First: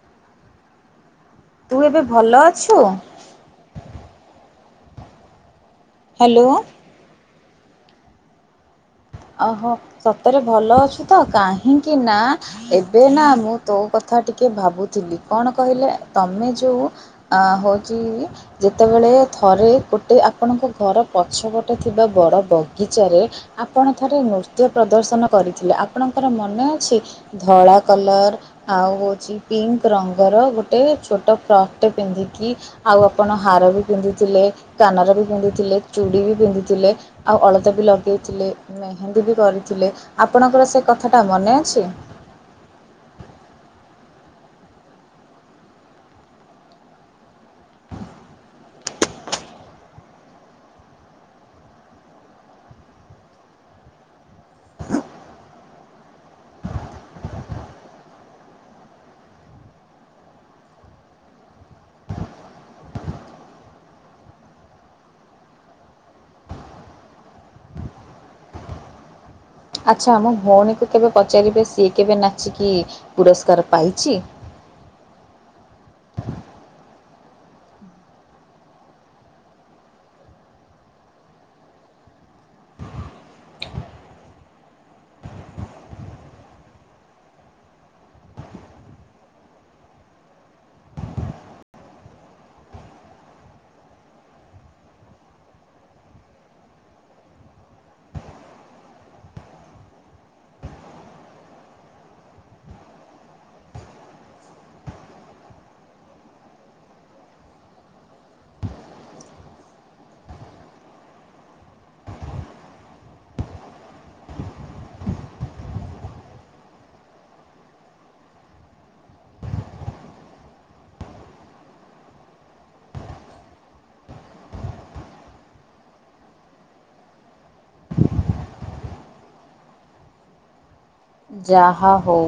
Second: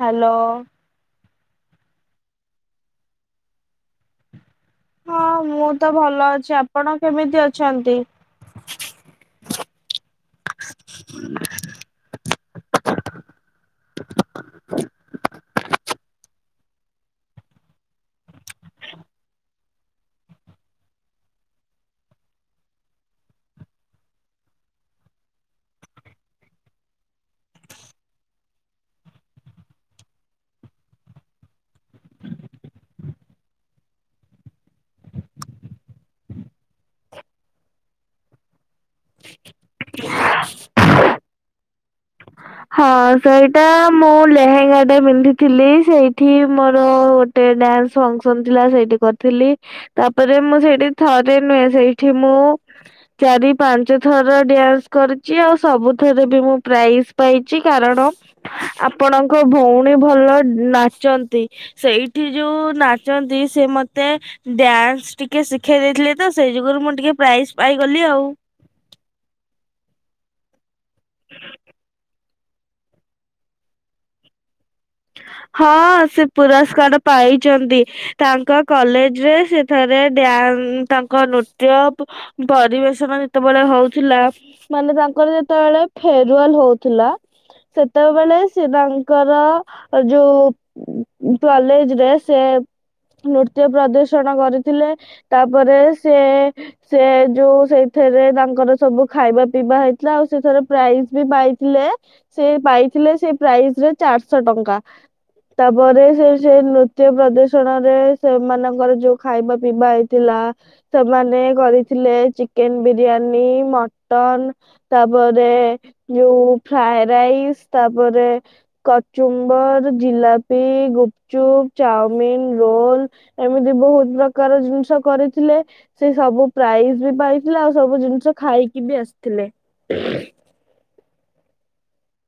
Hello. ତୁ ଏବେ ଭଲ ଅଛୁ। ହଁ ମୁଁ ତ ଭଲ ଅଛି ହ୍ୟାଲୋ। ଆପଣ କେମିତି ଅଛନ୍ତି। ଅ ହ ସତରେ ଭଲ ଅଛୁ ତ କାହିଁକି ନା। ଏବେ ନା ମୁଁ ତୋ କଥା ଟିକିଏ ଭାବୁଥିଲି କଣ କହିଲେ ତମେ ଯୋଉ ଆ ହଉଛି ଯେତେ ବେଳେ ଥରେ ଗୋଟେ ଆପଣଙ୍କ ଘର ପଛପଟେ ଥିବା ବଡ଼ ବଗିଚାରେ ଆ ଆପଣ ଥରେ ନୃତ୍ୟ ପ୍ରଦର୍ଶନ କରିଥିଲେ ଆପଣଙ୍କର ମନେ ଅଛି ଧଳା କଲର। ଆଉ ହଉଛି ପିଙ୍କ ରଙ୍ଗର ଗୋଟେ ଛୋଟ ଫ୍ରକ୍ ଟେ ପିନ୍ଧିକି ଆଉ ଆପଣ ହାର ବି ପିନ୍ଧିଥିଲେ କାନର ବି ପିନ୍ଧିଥିଲେ ଚୁଡ଼ି ବି ପିନ୍ଧିଥିଲେ। ଆଉ ଅଳତା ବି ଲଗେଇଥିଲେ ମେହେନ୍ଦୀ ବି କରିଥିଲେ ଆପଣଙ୍କର ସେ କଥାଟା ମନେ ଅଛି। ହଁ ସେଇଟା ମୁଁ ଲେହେଙ୍ଗା ଟା ପିନ୍ଧିଥିଲି ସେଇଠି ମୋର ଗୋ ଟେଣ୍ଡେ ଆଉ ଫଙ୍କସନ୍‌ ଥିଲା ସେଇଠି କରିଥିଲି। ତାପରେ ମୁଁ ସେଇଠି ଥରେ ନୁହେଁ ସେଇଠି ମୁଁ ଚାରି ପାଞ୍ଚ ଥର ଡ୍ୟାନ୍ସ କରିଛି ଆଉ ସବୁଥରେ ବି ମୁଁ ପ୍ରାଇଜ ପାଇଛି କାରଣ ଆପଣଙ୍କ ଭଉଣୀ ଭଲ ନାଚନ୍ତି। ସେଇଠି ଯୋଉ ନାଚନ୍ତି ସେ ମତେ ଡ୍ୟାନ୍ସ ଟିକେ ଶିଖେଇ ଦେଇଥିଲେ ତ ସେଇ ଯୁଗରୁ ମୁଁ ଟିକେ ପ୍ରାଇଜ ପାଇଗଲି ଆଉ। ଆଚ୍ଛା ମୋ ଭଉଣୀକୁ କେବେ ପଚାରିବେ ସିଏ କେବେ ନାଚିକି ପୁରସ୍କାର ପାଇଛି। ହଁ ସେ ପୁରସ୍କାର ପାଇଚନ୍ତି ତାଙ୍କ କଲେଜ ରେ ସେ ଥରେ ଡ୍ୟା ତାଙ୍କ ନୃତ୍ୟ ପରିବେଷଣ ଯେତେ ବେଳେ ହଉଥିଲା। ମାନେ ତାଙ୍କର ଯେତେ ବେଳେ ଫେରୁୱଲ ହଉଥିଲା। ସେତେ ବେଳେ ସେ ତାଙ୍କର ଏ ଯୋଉ କଲେଜ ରେ ସେ ନୃତ୍ୟ ପ୍ରଦର୍ଶନ କରିଥିଲେ ତାପରେ ସେ ସେ ଯୋଉ ସେଇଥେରେ ତାଙ୍କର ସବୁ ଖାଇବା ପିଇବା ହେଇଥିଲା ଆଉ ସେଷେରେ ପ୍ରାଇଜ ବି ପାଇଥିଲେ। ସେ ପାଇଥିଲେ ସେ ପ୍ରାଇଜୀରେ ଚାରିଶହ ଟଙ୍କା। ତାପରେ ସେ ସେ ନୃତ୍ୟ ପ୍ରଦର୍ଶଣରେ ସେମାନଙ୍କର ଯୋଉ ଖାଇବା ପିଇବା ହେଇଥିଲା। ସେମାନେ କରିଥିଲେ ଚିକେନ ବିରିୟାନୀ ମଟନ। ତାପରେ ଯୋଉ ଫ୍ରାଏ ରାଇସ୍ ତାପରେ କଚୁମ୍ ବର ଜିଲାପି ଗୁପ୍ ଚୁପ୍ ଚାଉମିିନ ରୋଲ୍। ଏମିତି ବହୁତ୍ ପ୍ରକାର ଜିନିଷ କରିଥିଲେ। ସେ ସବୁ ପ୍ରାଇଜ ବି ପାଇଥିଲେ ଆଉ ସବୁ ଜିନିଷ ଖାଇକି ବି ଆସିଥିଲେ। ଯାହା ହଉ‌।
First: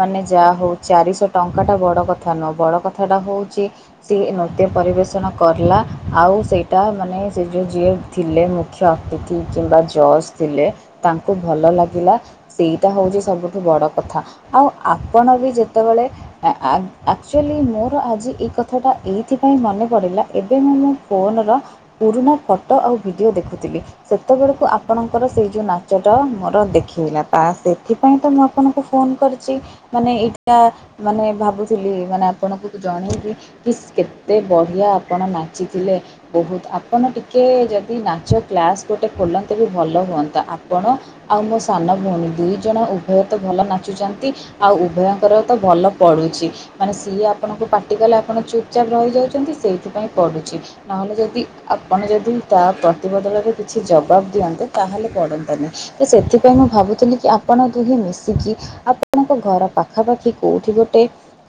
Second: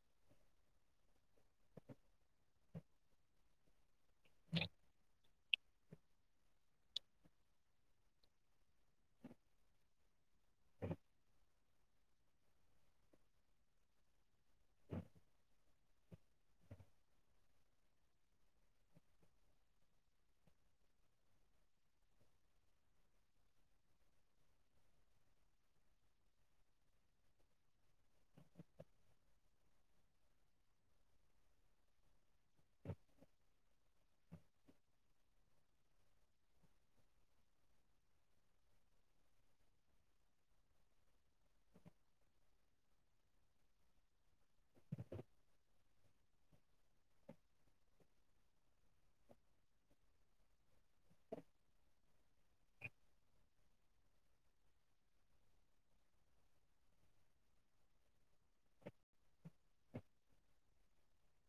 ମାନେ ଯାହା ହଉ ଚାରିଶହ ଟଙ୍କା ଟା ବଡ କଥା ନୁହଁ ବଡ଼ କଥା ଟା ହଉଛି ସିଏ ନୃତ୍ୟ ପରିବେଷଣ ର୍କଲା ଆଉ ସେଇଟା ମାନେ ସେ ଯୋଉ ଯିଏ ଥିଲେ ମୁଖ୍ୟ ଅତିଥି କିମ୍ବା ଜଜ୍ ଥିଲେ ତାଙ୍କୁ ଭଲ ଲାଗିଲା। ସେଇଟା ହଉଛି ସବୁଠୁ ବଡ଼ କଥା ଆଉ ଆପଣ ବି ଯେତେବେଳେ ଆକ୍ଚୁଆଲି ମୋର ଆଜି ଏଇ କଥାଟା ଏଇଥିପାଇଁ ମନେ ପଡ଼ିଲା ଏବେ ମୁଁ ମୁଁ ଫୋନ୍ ର ପୁରୁଣା ଫଟୋ ଆଉ ଭିଡ଼ିଓ ଦେଖୁଥିଲି। ସେତେବେଳକୁ ଆପଣଙ୍କର ସେଇ ଯୋଉ ନାଚଟା ମୋର ଦେଖେଇଲା। ତା ସେ ଥିପାଇଁ ତ ମୁଁ ଆପଣଙ୍କୁ ଫୋନ୍ କରିଚି। ମାନେ ଏଇଟା ମାନେ ଭାବୁଥିଲି ମାନେ ଆପଣଙ୍କୁ ଜଣେଇବି କି କେତେ ବଢିଆ ଆପଣ ନାଚିଥିଲେ। ବହୁତ, ଆପଣ ଟିକେ ଯଦି ନାଚ କ୍ଲାସ ଗୋଟେ ଖୋଲନ୍ତେ ବି ଭଲ ହୁଅନ୍ତା। ଆପଣ ଆଉ ମୋ ସାନ ଭଉଣୀ, ଦୁଇ ଜଣ ଉଭୟ ତ ଭଲ ନାଚୁଛନ୍ତି, ଆଉ ଉଭୟଙ୍କର ତ ଭଲ ପଡୁଚି। ମାନେ ସିଏ ଆପଣଙ୍କୁ ପାଟି କଲେ ଆପଣ ଚୁପଚାପ୍ ରହିଯାଉଛନ୍ତି, ସେଇଥିପାଇଁ ପଡ଼ୁଚି। ନହେଲେ ଯଦି, ଆପଣ ଯଦି ତା ପ୍ରତିବଦଳରେ କିଛି ଜବାବ ଦିଅନ୍ତେ ତାହେଲେ ପଡନ୍ତାନି, ତ ସେଥିପାଇଁ ମୁଁ ଭାବୁଥିଲି କି ଆ ଆପଣ ଦୁହେଁ ମିଶିକି, ଆପଣଙ୍କ ଘର ପାଖାପାଖି କୋଉଠି ଗୋଟେ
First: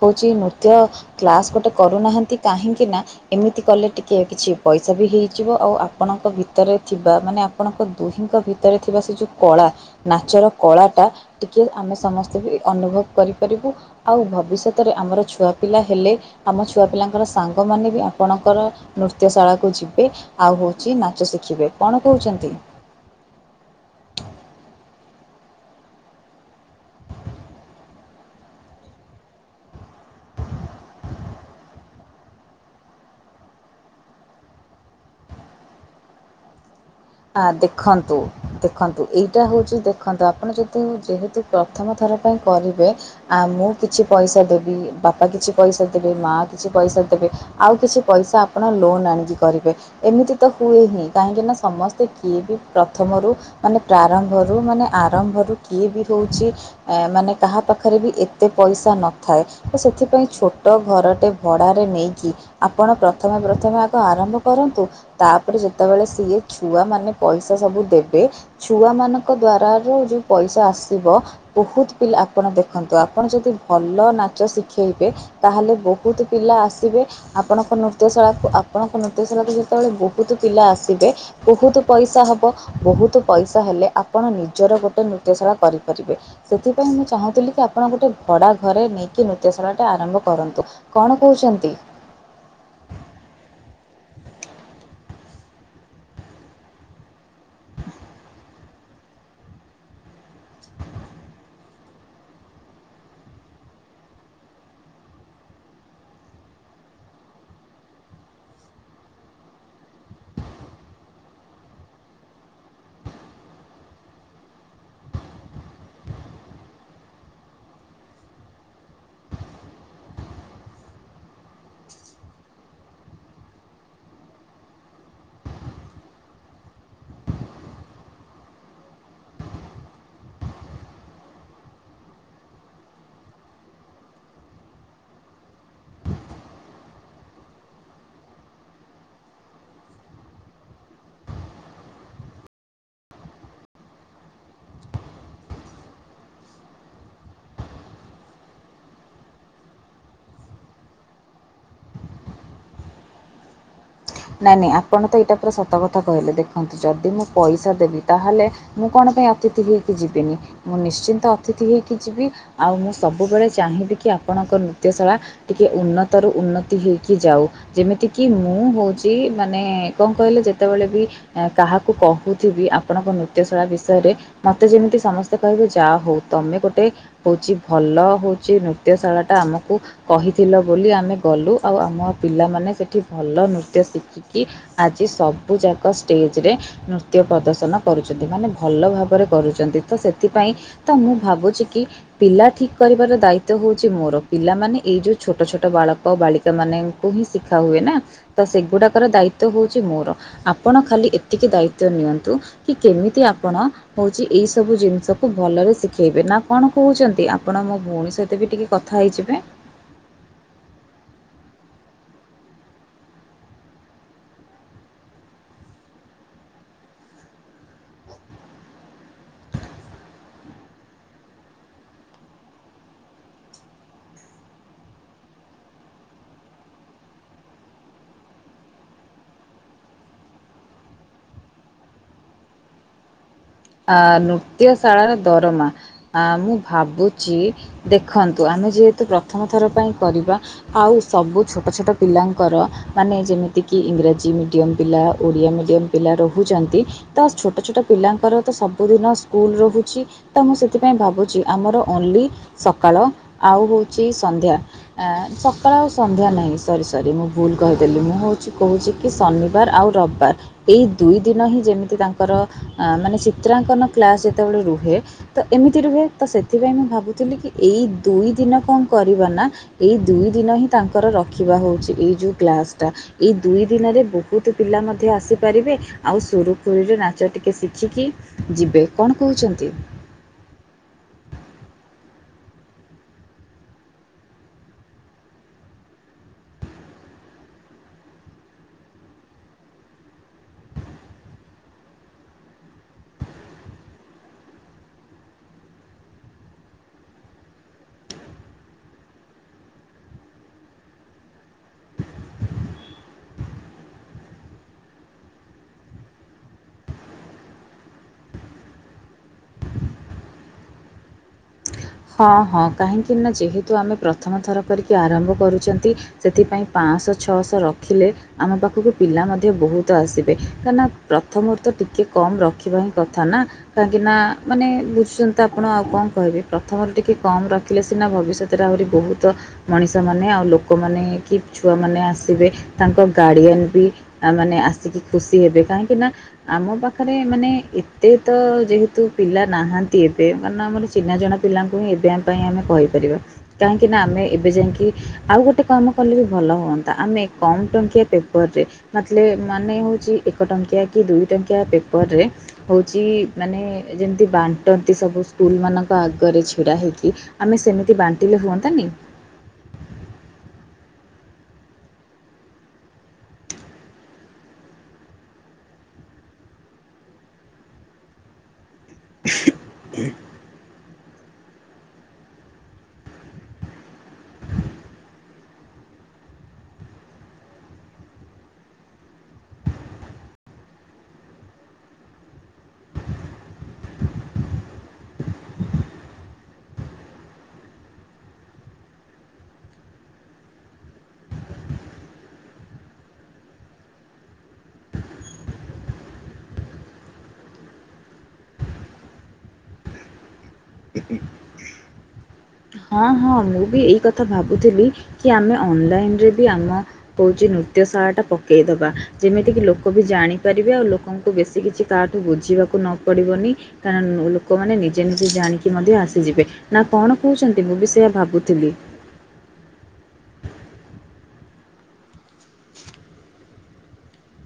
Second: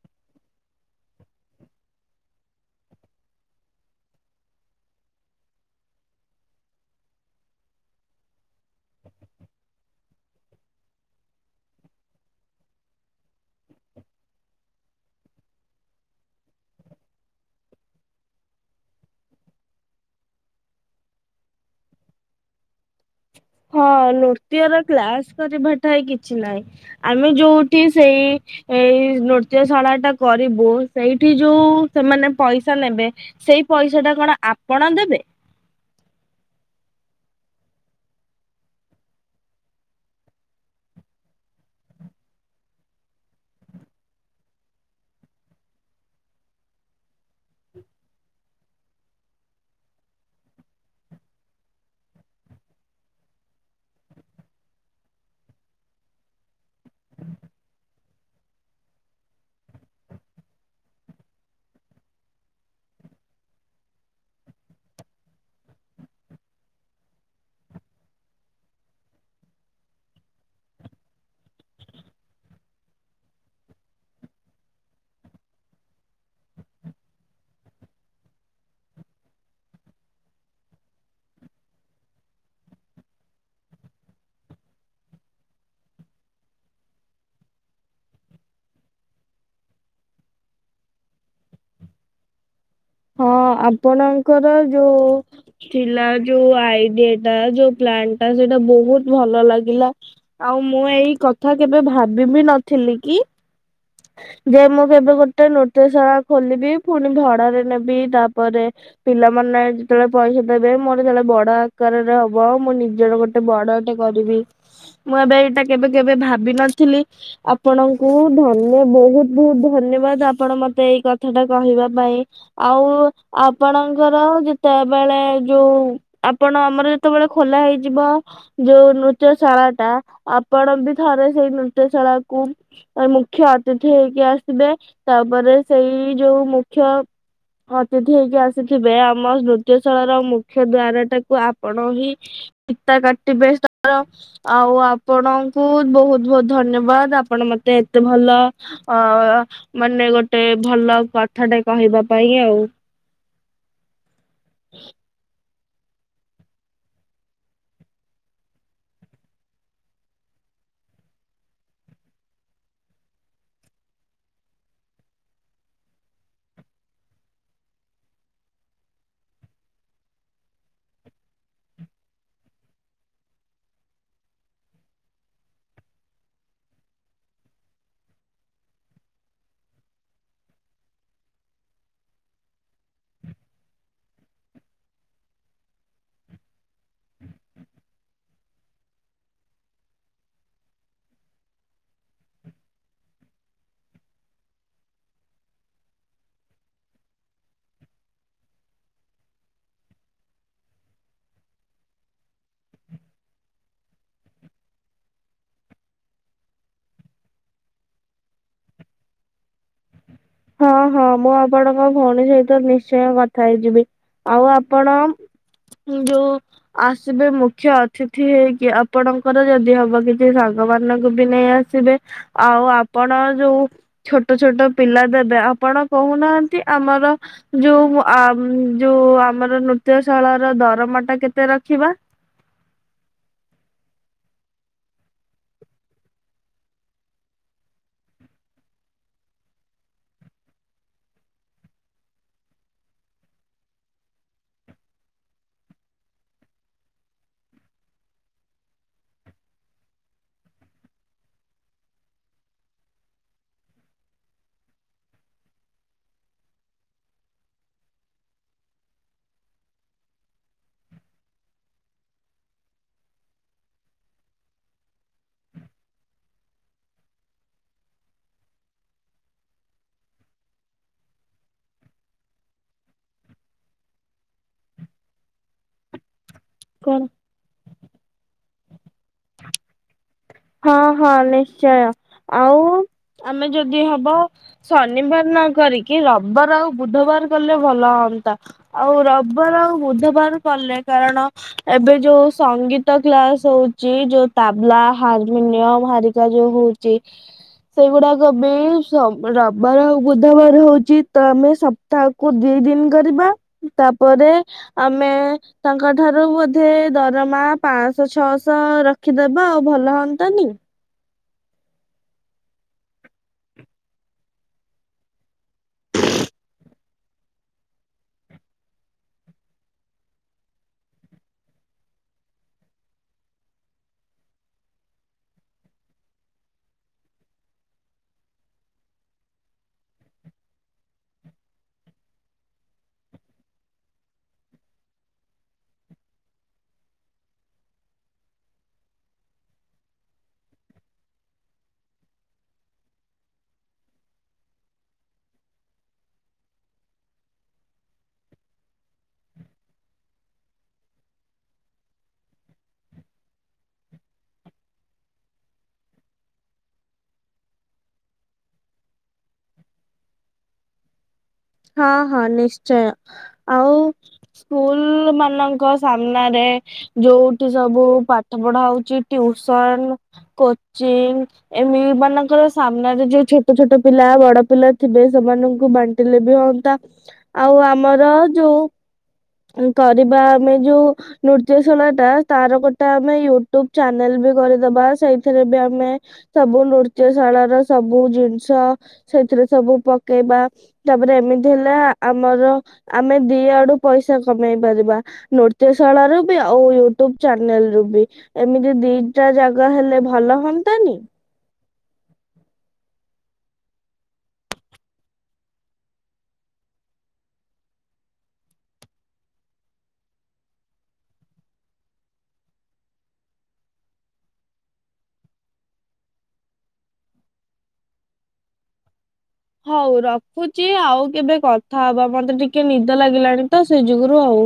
ହଉଛି ନୃତ୍ୟ କ୍ଲାସ ଗୋଟେ କରୁନାହାନ୍ତି, କାହିଁକି ନା ଏମିତି କଲେ ଟିକେ କିଛି ପଇସା ବି ହେଇଯିବ, ଆଉ ଆପଣଙ୍କ ଭିତରେ ଥିବା ମାନେ ଆପଣଙ୍କ ଦୁହିଁଙ୍କ ଭିତରେ ଥିବା ସେ ଯୋଉ କଳା, ନାଚର କଳାଟା ଟିକେ ଆମେ ସମସ୍ତେ ବି ଅନୁଭବ କରିପାରିବୁ। ଆଉ ଭବିଷ୍ୟତରେ ଆମର ଛୁଆ ପିଲା ହେଲେ ଆମ ଛୁଆ ପିଲାଙ୍କର ସାଙ୍ଗମାନେ ବି ଆପଣଙ୍କର ନୃତ୍ୟଶାଳାକୁ ଯିବେ। ଆଉ ହଉଛି ନାଚ ଶିଖିବେ, କଣ କହୁଚନ୍ତି? ହଁ ନୃତ୍ୟର କ୍ଲାସ କରିବା ଠାଇ କିଛି ନାହିଁ। ଆମେ ଯୋଉଠି ସେଇ ଏଇ ନୃତ୍ୟଶାଳାଟା କରିବୁ, ସେଇଠି ଯୋଉ ସେମାନେ ପଇସା ନେବେ ସେଇ ପଇସାଟା କଣ ଆପଣ ଦେବେ? ଆ ଦେଖନ୍ତୁ ଦେଖନ୍ତୁ ଏଇଟା ହେଉଛି ଦେଖନ୍ତୁ, ଆପଣ ଯଦି ଯେହେତୁ ପ୍ରଥମ ଥର ପାଇଁ କରିବେ ଆ ମୁଁ କିଛି ପଇସା ଦେବି, ବାପା କିଛି ପଇସା ଦେବେ, ମା କିଛି ପଇସା ଦେବେ, ଆଉ କିଛି ପଇସା ଆପଣ ଲୋନ୍ ଆଣିକି କରିବେ। ଏମିତି ତ ହୁଏ ହିଁ, କାହିଁକିନା ସମସ୍ତେ ସ୍ତେ କିଏ ବି ପ୍ରଥମରୁ, ମାନେ ପ୍ରାରମ୍ଭରୁ ମାନେ ଆରମ୍ଭରୁ କିଏ ବି ହେଉଚି ଏ ମାନେ କାହା ପାଖରେ ବି ଏତେ ପଇସା ନଥାଏ, ତ ସେଥିପାଇଁ ଛୋଟ ଘରଟେ ଭଡ଼ାରେ ନେଇକି, ଆପଣ ପ୍ରଥମେ ପ୍ରଥମେ ଆଗ ଆରମ୍ଭ କରନ୍ତୁ। ତାପରେ ଯେତେବେଳେ ସିଏ ଛୁଆ ମାନେ ପଇସା ସବୁ ଦେବେ ଛୁଆମାନଙ୍କ ଦ୍ଵାରା ରେ ଯୋଉ ପଇସା ଆସିବ ବହୁତ ପିଲା ଆପଣ ଦେଖନ୍ତୁ, ଆପଣ ଯଦି ଭଲ ନାଚ ଶିଖେଇବେ ତାହେଲେ ବହୁତ ପିଲା ଆସିବେ। ଆପଣଙ୍କ ନୃତ୍ୟଶାଳାକୁ, ଆପଣଙ୍କ ନୃତ୍ୟଶାଳାକୁ ଯେତେବେଳେ ବହୁତ ପିଲା ଆସିବେ ବହୁତ ପଇସା ହବ, ବହୁତ ପଇସା ହେଲେ ଆପଣ ନିଜର ଗୋଟେ ନୃତ୍ୟଶାଳା କରିପାରିବେ। ସେଥିପାଇଁ ମୁଁ ଚାହୁଁଥିଲି କି, ଆପଣ ଗୋଟେ ଭଡା ଘରେ ନେଇକି ନୃତ୍ୟଶାଳାଟା ଆରମ୍ଭ କରନ୍ତୁ। କଣ କହୁଛନ୍ତି? ହଁ ଆପଣଙ୍କର ଯୋଉ ଥିଲା ଯୋଉ ଆଇଡିଆଟା, ଯୋଉ ପ୍ଲାନଟା ସେଇଟା ବହୁତ ଭଲ ଲାଗିଲା। ଆଉ ମୁଁ ଏଇ କଥା କେବେ ଭାବିବି ନଥିଲି କି ଯେ ମୁଁ କେବେ ଗୋଟେ ନୃତ୍ୟଶାଳା ଖୋଲିବି, ପୁଣି ଭଡ଼ାରେ ନେ ବି ତାପରେ ପିଲାମାନେ ଯେତେବେଳେ ପଇସା ଦେବେ, ମୋର ଯେତେବେଳେ ବଡ ଆକାରରେ ହବ। ମୁଁ ନିଜର ଗୋ ଟେ ବଡଟେ କରିବି। ମୁଁ ଏବେ ଏଇଟା କେବେ କେବେ ଭାବିନଥିଲି ଆପଣଙ୍କୁ ଧନ୍ୟ ବହୁତ ବହୁତ ଧନ୍ୟବାଦ, ଆପଣ ମତେ ଏଇ କଥା ଟା କହିବା ପାଇଁ। ଆଉ ଆପଣଙ୍କର ଯେତେବେଳେ ଯୋଉ ଆପଣ ଆମର ଯେତେବେଳେ ଖୋଲା ହେଇଯିବ। ଯୋଉ ନୃତ୍ୟଶାଳାଟା, ଆପଣ ବି ଥରେ ସେଇ ନୃତ୍ୟଶାଳାକୁ ମୁଖ୍ୟ ଅତିଥି ହେଇକି ଆସିବେ, ତାପରେ ସେଇ ଯୋଉ ମୁଖ୍ୟ ଅତିଥି ହେଇକି ଆସିଥିବେ ଆମ ନୃତ୍ୟଶାଳାର ମୁଖ୍ୟ ଦ୍ୱାର ଟାକୁ ଆପଣ ହିଁ ଫିତା କାଟିିବେ ଶ [unintelligible] ର। ଆଉ ଆପଣଙ୍କୁ ବହୁତ ବହୁତ ଧନ୍ୟବାଦ ଆପଣ ମତେ ଏତେ ଭଲ ଅ ମାନେ ଗୋଟେ ଭଲ କଥାଟେ କହିବା ପାଇଁ ଆଉ। ନାଇଁ ନାଇଁ ଆପଣ ତ ଏଇଟା ପୁରା ସତ କଥା କହିଲେ ଦେଖନ୍ତୁ ଯଦି ମୁଁ ପଇସା ଦେବି ତାହେଲେ ମୁଁ କଣ ପାଇଁ ଅତିଥି ହେକି ଯିବିନି। ମୁଁ ନିଶ୍ଚିନ୍ତ ଅତିଥି ହେଇକି ଯିବି ଆଉ ମୁଁ ସବୁବେଳେ ଚାହିଁବି କି ଆପଣଙ୍କ ନୃତ୍ୟଶାଳା ଟିକେ ଉନ୍ନତ ରୁ ଉନ୍ନତି ହେଇକି ଯାଉ ଯେମିତି କିି ମୁଁ ହଉଛି। ମାନେ କଣ କହିଲେ ଯେତେବେଳେ ବି କାହାକୁ କହୁଥିବି ଆପଣଙ୍କ ନୃତ୍ୟଶାଳା ବିଷୟରେ। ମତେ ଯେମିତି ସମସ୍ତେ କହିବେ ଯାହା ହଉ ତମେ ଗୋଟେ ହଉଛି ଭଲ ହଉଛି ନୃତ୍ୟଶାଳା ଟା ଆମକୁ କହିଥିଲ ବୋଲି ଆମେ ଗଲୁ ଆଉ ଆମ ପିଲାମାନେ ସେଠି ଭଲ ନୃତ୍ୟ ଶିଖିକି ଆଜି ସବୁ ଯାକ ଷ୍ଟେଜ ରେ ନୃତ୍ୟ ପ୍ରଦର୍ଶନ କରୁଛନ୍ତି, ମାନେ ଭଲ ଭାବରେ କରୁଛନ୍ତି ତ ସେଥିପାଇଁ ତ ମୁଁ ଭାବୁଛି କି ପିଲା ଠିକ କରିବାର ଦାୟିତ୍ଵ ହଉଛି ମୋର ପିଲାମାନେ ଏଇ ଯୋଉ ଛୋଟ ଛୋଟ ବାଳକ ଆଉ ବାଳିକା ସେମାନଙ୍କୁ ହିଁ ଶିଖା ହୁଏ ନା ତ ସେଗୁଡାକର ଦାୟିତ୍ଵ ହଉଛି ମୋର। ଆପଣ ଖାଲି ଏତିକି ଦାୟିତ୍ଵ ନିଅନ୍ତୁ କି କେମିତି ଆପଣ ହଉଛି ଏଇ ସବୁ ଜିନିଷ କୁ ଭଲରେ ଶିଖେଇବେ ନା କଣ କହୁଛନ୍ତି ଆପଣ ମୋ ଭଉଣୀ ସହିତ ବି ଟିକେ କଥା ହେଇଯିବେ। ହଁ ହଁ ମୁଁ ଆପଣଙ୍କ ଭଉଣୀ ସହିତ ନିଶ୍ଚୟ କଥା ହେଇଯିବି ଆଉ ଆପଣ ଯୋଉ ଆସିବେ ମୁଖ୍ୟ ଅତିଥି ହେଇକି ଆପଣଙ୍କର ଯଦି ହବ କିଛି ସାଙ୍ଗ ମାନଙ୍କୁ ବି ନେଇ ଆସି ଆସିବେ ଆଉ ଆପଣ ଯୋଉ ଛୋଟ ଛୋଟ ପିଲା ଦେବେ ଏ ଆପଣ କହୁନାହାନ୍ତି ଆମର ଯୋଉ ଯୋଉ ଆମର ନୃତ୍ୟସାଳା ର ଦରମାଟା କେତେ ରଖିବା? ଆ ନୃତ୍ୟ ଶାଳାର ଦରମା। ଆ ମୁଁ ଭାବୁଛି ଦେଖନ୍ତୁ ଆମେ ଯେହେତୁ ପ୍ରଥମଥର ପାଇଁ କରିବା ଆଉ ସବୁ ଛୋଟ ଛୋଟ ପିଲାଙ୍କର ମାନେ ଯେମିତିକି ଇଂରାଜୀ ମିଡ଼ିୟମ୍ ପିଲା ଓଡ଼ିଆ ମିଡ଼ିୟମ୍ ପିଲା ରହୁଛନ୍ତି। ତ ଛୋଟ ଛୋଟ ପିଲାଙ୍କର ତ ସବୁଦିନ ସ୍କୁଲ ରହୁଛି ତ ମୁଁ ସେଥିପାଇଁ ଭାବୁଛି ଆମର ଓନ୍ଲି ସକାଳ ଆଉ ହଉଛି ସନ୍ଧ୍ୟା। ଆ ସକାଳ ଆଉ ସନ୍ଧ୍ୟା ନାହିଁ ସରି ସରି ମୁଁ ଭୁଲ କହିଦେଲି ମୁଁ ହଉଛି କହୁଛି କି ଶନିବାର ଆଉ ରବିବାର ଏଇ ଦୁଇ ଦିନ ହିଁ ଯେମିତି ତାଙ୍କର ମାନେ ଚିତ୍ରାଙ୍କନ କ୍ଲାସ୍ ଯେତେବେଳେ ରୁହେ। ତ ଏମିତି ରୁହେ ତ ସେଥିପାଇଁ ମୁଁ ଭାବୁଥିଲି କି ଏଇ ଦୁଇ ଦିନ କଣ କରିବା ନା ଏଇ ଦୁଇ ଦିନ ହିଁ ତାଙ୍କର ରଖିବା ହଉଛି ଏଇ ଯୋଉ କ୍ଲାସ ଟା। ଏଇ ଦୁଇ ଦିନରେ ବହୁତ ପିଲା ମଧ୍ୟ ଆସିପାରିବେ ଆଉ ସୂରୁ ଖୁରୁ ରେ କଣ ନାଚ ଟିକେ ଶିଖିକି ଯିବେ କଣ କହୁଛନ୍ତି? ହଁ ହଁ ନିଶ୍ଚୟ ଆଉ ଆମେ ଯଦି ହବ ଶନିବାର ନ କରିକି ରବିବାର ଆଉ ବୁଧବାର କଲେ ଭଲ ହୁଅନ୍ତା। ଆଉ ରବିବାର ଆଉ ବୁଧବାର କଲେ କାରଣ ଏବେ ଯୋଉ ସଙ୍ଗୀତ କ୍ଲାସ ହଉଛି ଯୋଉ ତାବଲା ହାରମିନିୟମ ହାରିକା ଯୋଉ ହଉଛି। ସେଇଗୁଡାକ ବି ରବିବାର ଆଉ ବୁଧବାର ହଉଛି ତ ଆମେ ସ ତାକୁ ଦି ଦିନ୍ କରିବା ତାପରେ ଆମେ ତାଙ୍କଠାରୁ ବୋଧେ ଦରମା ପାଂଶ ଛଅଶ ରଖିଦବା ଆଉ ଭଲ ହଅନ୍ତାନି। ହଁ ହଁ କାହିଁକି ନା ଯେହେତୁ ଆମେ ପ୍ରଥମ ଥର କରିକି ଆରମ୍ଭ କରୁଛନ୍ତି। ସେଥିପାଇଁ ପାଆଁଶ ଛଅଶ ରଖିଲେ। ଆମ ପାଖକୁ ପିଲା ମଧ୍ୟ ବହୁତ ଆସିବେ କାହିଁକିନା ପ୍ରଥମରୁ ତ ଟିକେ କମ ରଖିବା ହିଁ କଥା ନା। କାହିଁକି ନା ମାନେ ବୁଝୁଛନ୍ତି ତ ଆପଣ ଆଉ କଣ କହିବି। ପ୍ରଥମରୁ ଟିକେ କମ୍ ରଖିଲେ ସିନା ଭବିଷ୍ୟତ ରେ ଆହୁରି ବହୁତ। ମଣିଷ ମାନେ ଆଉ ଲୋକମାନେ କି ଛୁଆମାନେ ଆସିବେ ତାଙ୍କ ଗାର୍ଡିଅନ ବି। ଆ ମାନେ ଆସିକି ଖୁସି ହେବେ କାହିଁକି ନା। ଆମ ପାଖରେ ମାନେ ଏତେ ତ ଯେହେତୁ ପିଲା ନାହାନ୍ତି ଏବେ ମାନେ ଆମର ଚିହ୍ନା ଜଣା। ପିଲାଙ୍କୁ ହିଁ ଏବେ ଆମ ପାଇଁ ଆମେ କହିପାରିବା। କାହିଁକିନା ଆମେ ଏବେ ଯାଇଙ୍କି ଆଉ ଗୋଟେ କାମ କଲେ ବି ଭଲ ହୁଅନ୍ତା ଆମେ କମ୍ ଟଙ୍କିଆ ପେପରରେ। ମତଲେ ମାନେ ହଉଛି ଏକ ଟଙ୍କିଆ କି ଦୁଇ ଟଙ୍କିଆ ପେପର ରେ। ହଉଛି ମାନେ ଯେମିତି ବାଣ୍ଟନ୍ତି ସବୁ ସ୍କୁଲ ମାନଙ୍କ ଆଗ କରି ଛିଡ଼ା ହେଇକି ଆମେ ସେମିତି ବାଣ୍ଟିଲେ ହୁଅନ୍ତାନି। ହଁ ହଁ ନିଶ୍ଚୟ ଆଉ ସ୍କୁଲ ମାନଙ୍କ ସାମ୍ନାରେ ଯୋଉଠି ସବୁ ପାଠ ପଢା ହଉଛି। Tuition, coaching. ଏମି ମାନଙ୍କର ସାମ୍ନାରେ ଯୋଉ ଛୋଟ ଛୋଟ ପିଲା ବଡ ପିଲା ଥିବେ ସେମାନଙ୍କୁ ବାଣ୍ଟିଲେ। ହୁଅନ୍ତା ଆଉ ଆମର ଯୋଉ କରିବା ଆମେ ଯୋଉ। ନୃତ୍ୟଶାଳା ଟା ତାର ଗୋଟେ ଆମେ ୟୁଟ୍ୟୁବ ଚ୍ୟାନେଲ ବି କରିଦବା ସେଇଥିରେ ବି ଆମେ। ସବୁ ନୃତ୍ୟଶାଳ ର ସବୁ ଜିନିଷ ସେଥିରେ ସବୁ ପକେଇବା। ତାପରେ ଏମିତି ହେଲେ ଆମର ଆମେ ଦି ଆଡୁ ପଇସା କମେଇ ପାରିବା। ନୃତ୍ୟଶାଳ ରୁ ବି ଆଉ ୟୁଟ୍ୟୁବ ଚ୍ୟାନେଲ ରୁ ବି। ଏମିତି ଦିଟା ଜାଗା ହେଲେ ଭଲ ହୁଅନ୍ତାନୀ। ହଁ ହଁ ମୁଁ ବି ଏଇ କଥା ଭାବୁଥିଲି କି ଆମେ ଅନଲାଇନରେ ବି ଆମ କହୁଛିି ନୃତ୍ୟ ସାଳା ଟା ପକେଇ ଦବା ଯେମିତି କିି ଲୋକ ବି ଜାଣିପାରିବେ ଆଉ ଲୋକଙ୍କୁ ବେଶୀ କିଛି କାହାଠୁ ବୁଝିବାକୁ ନ ପଡିବନି। କାରଣ ଲୋକମାନେ ନିଜେ ନିଜେ ଜାଣିକି ମଧ୍ୟ ଆସିଯିବେ ନା କଣ କହୁଛନ୍ତି ମୁଁ ବି ସେଇଆ ଭାବୁଥିଲି। ହଉ ରଖୁଛି ଆଉ କେବେ କଥା ହବା ମତେ ଟିକେ ନିଦ ଲାଗିଲାଣି ତ ସେ ଯୋଗୁରୁ ଆଉ।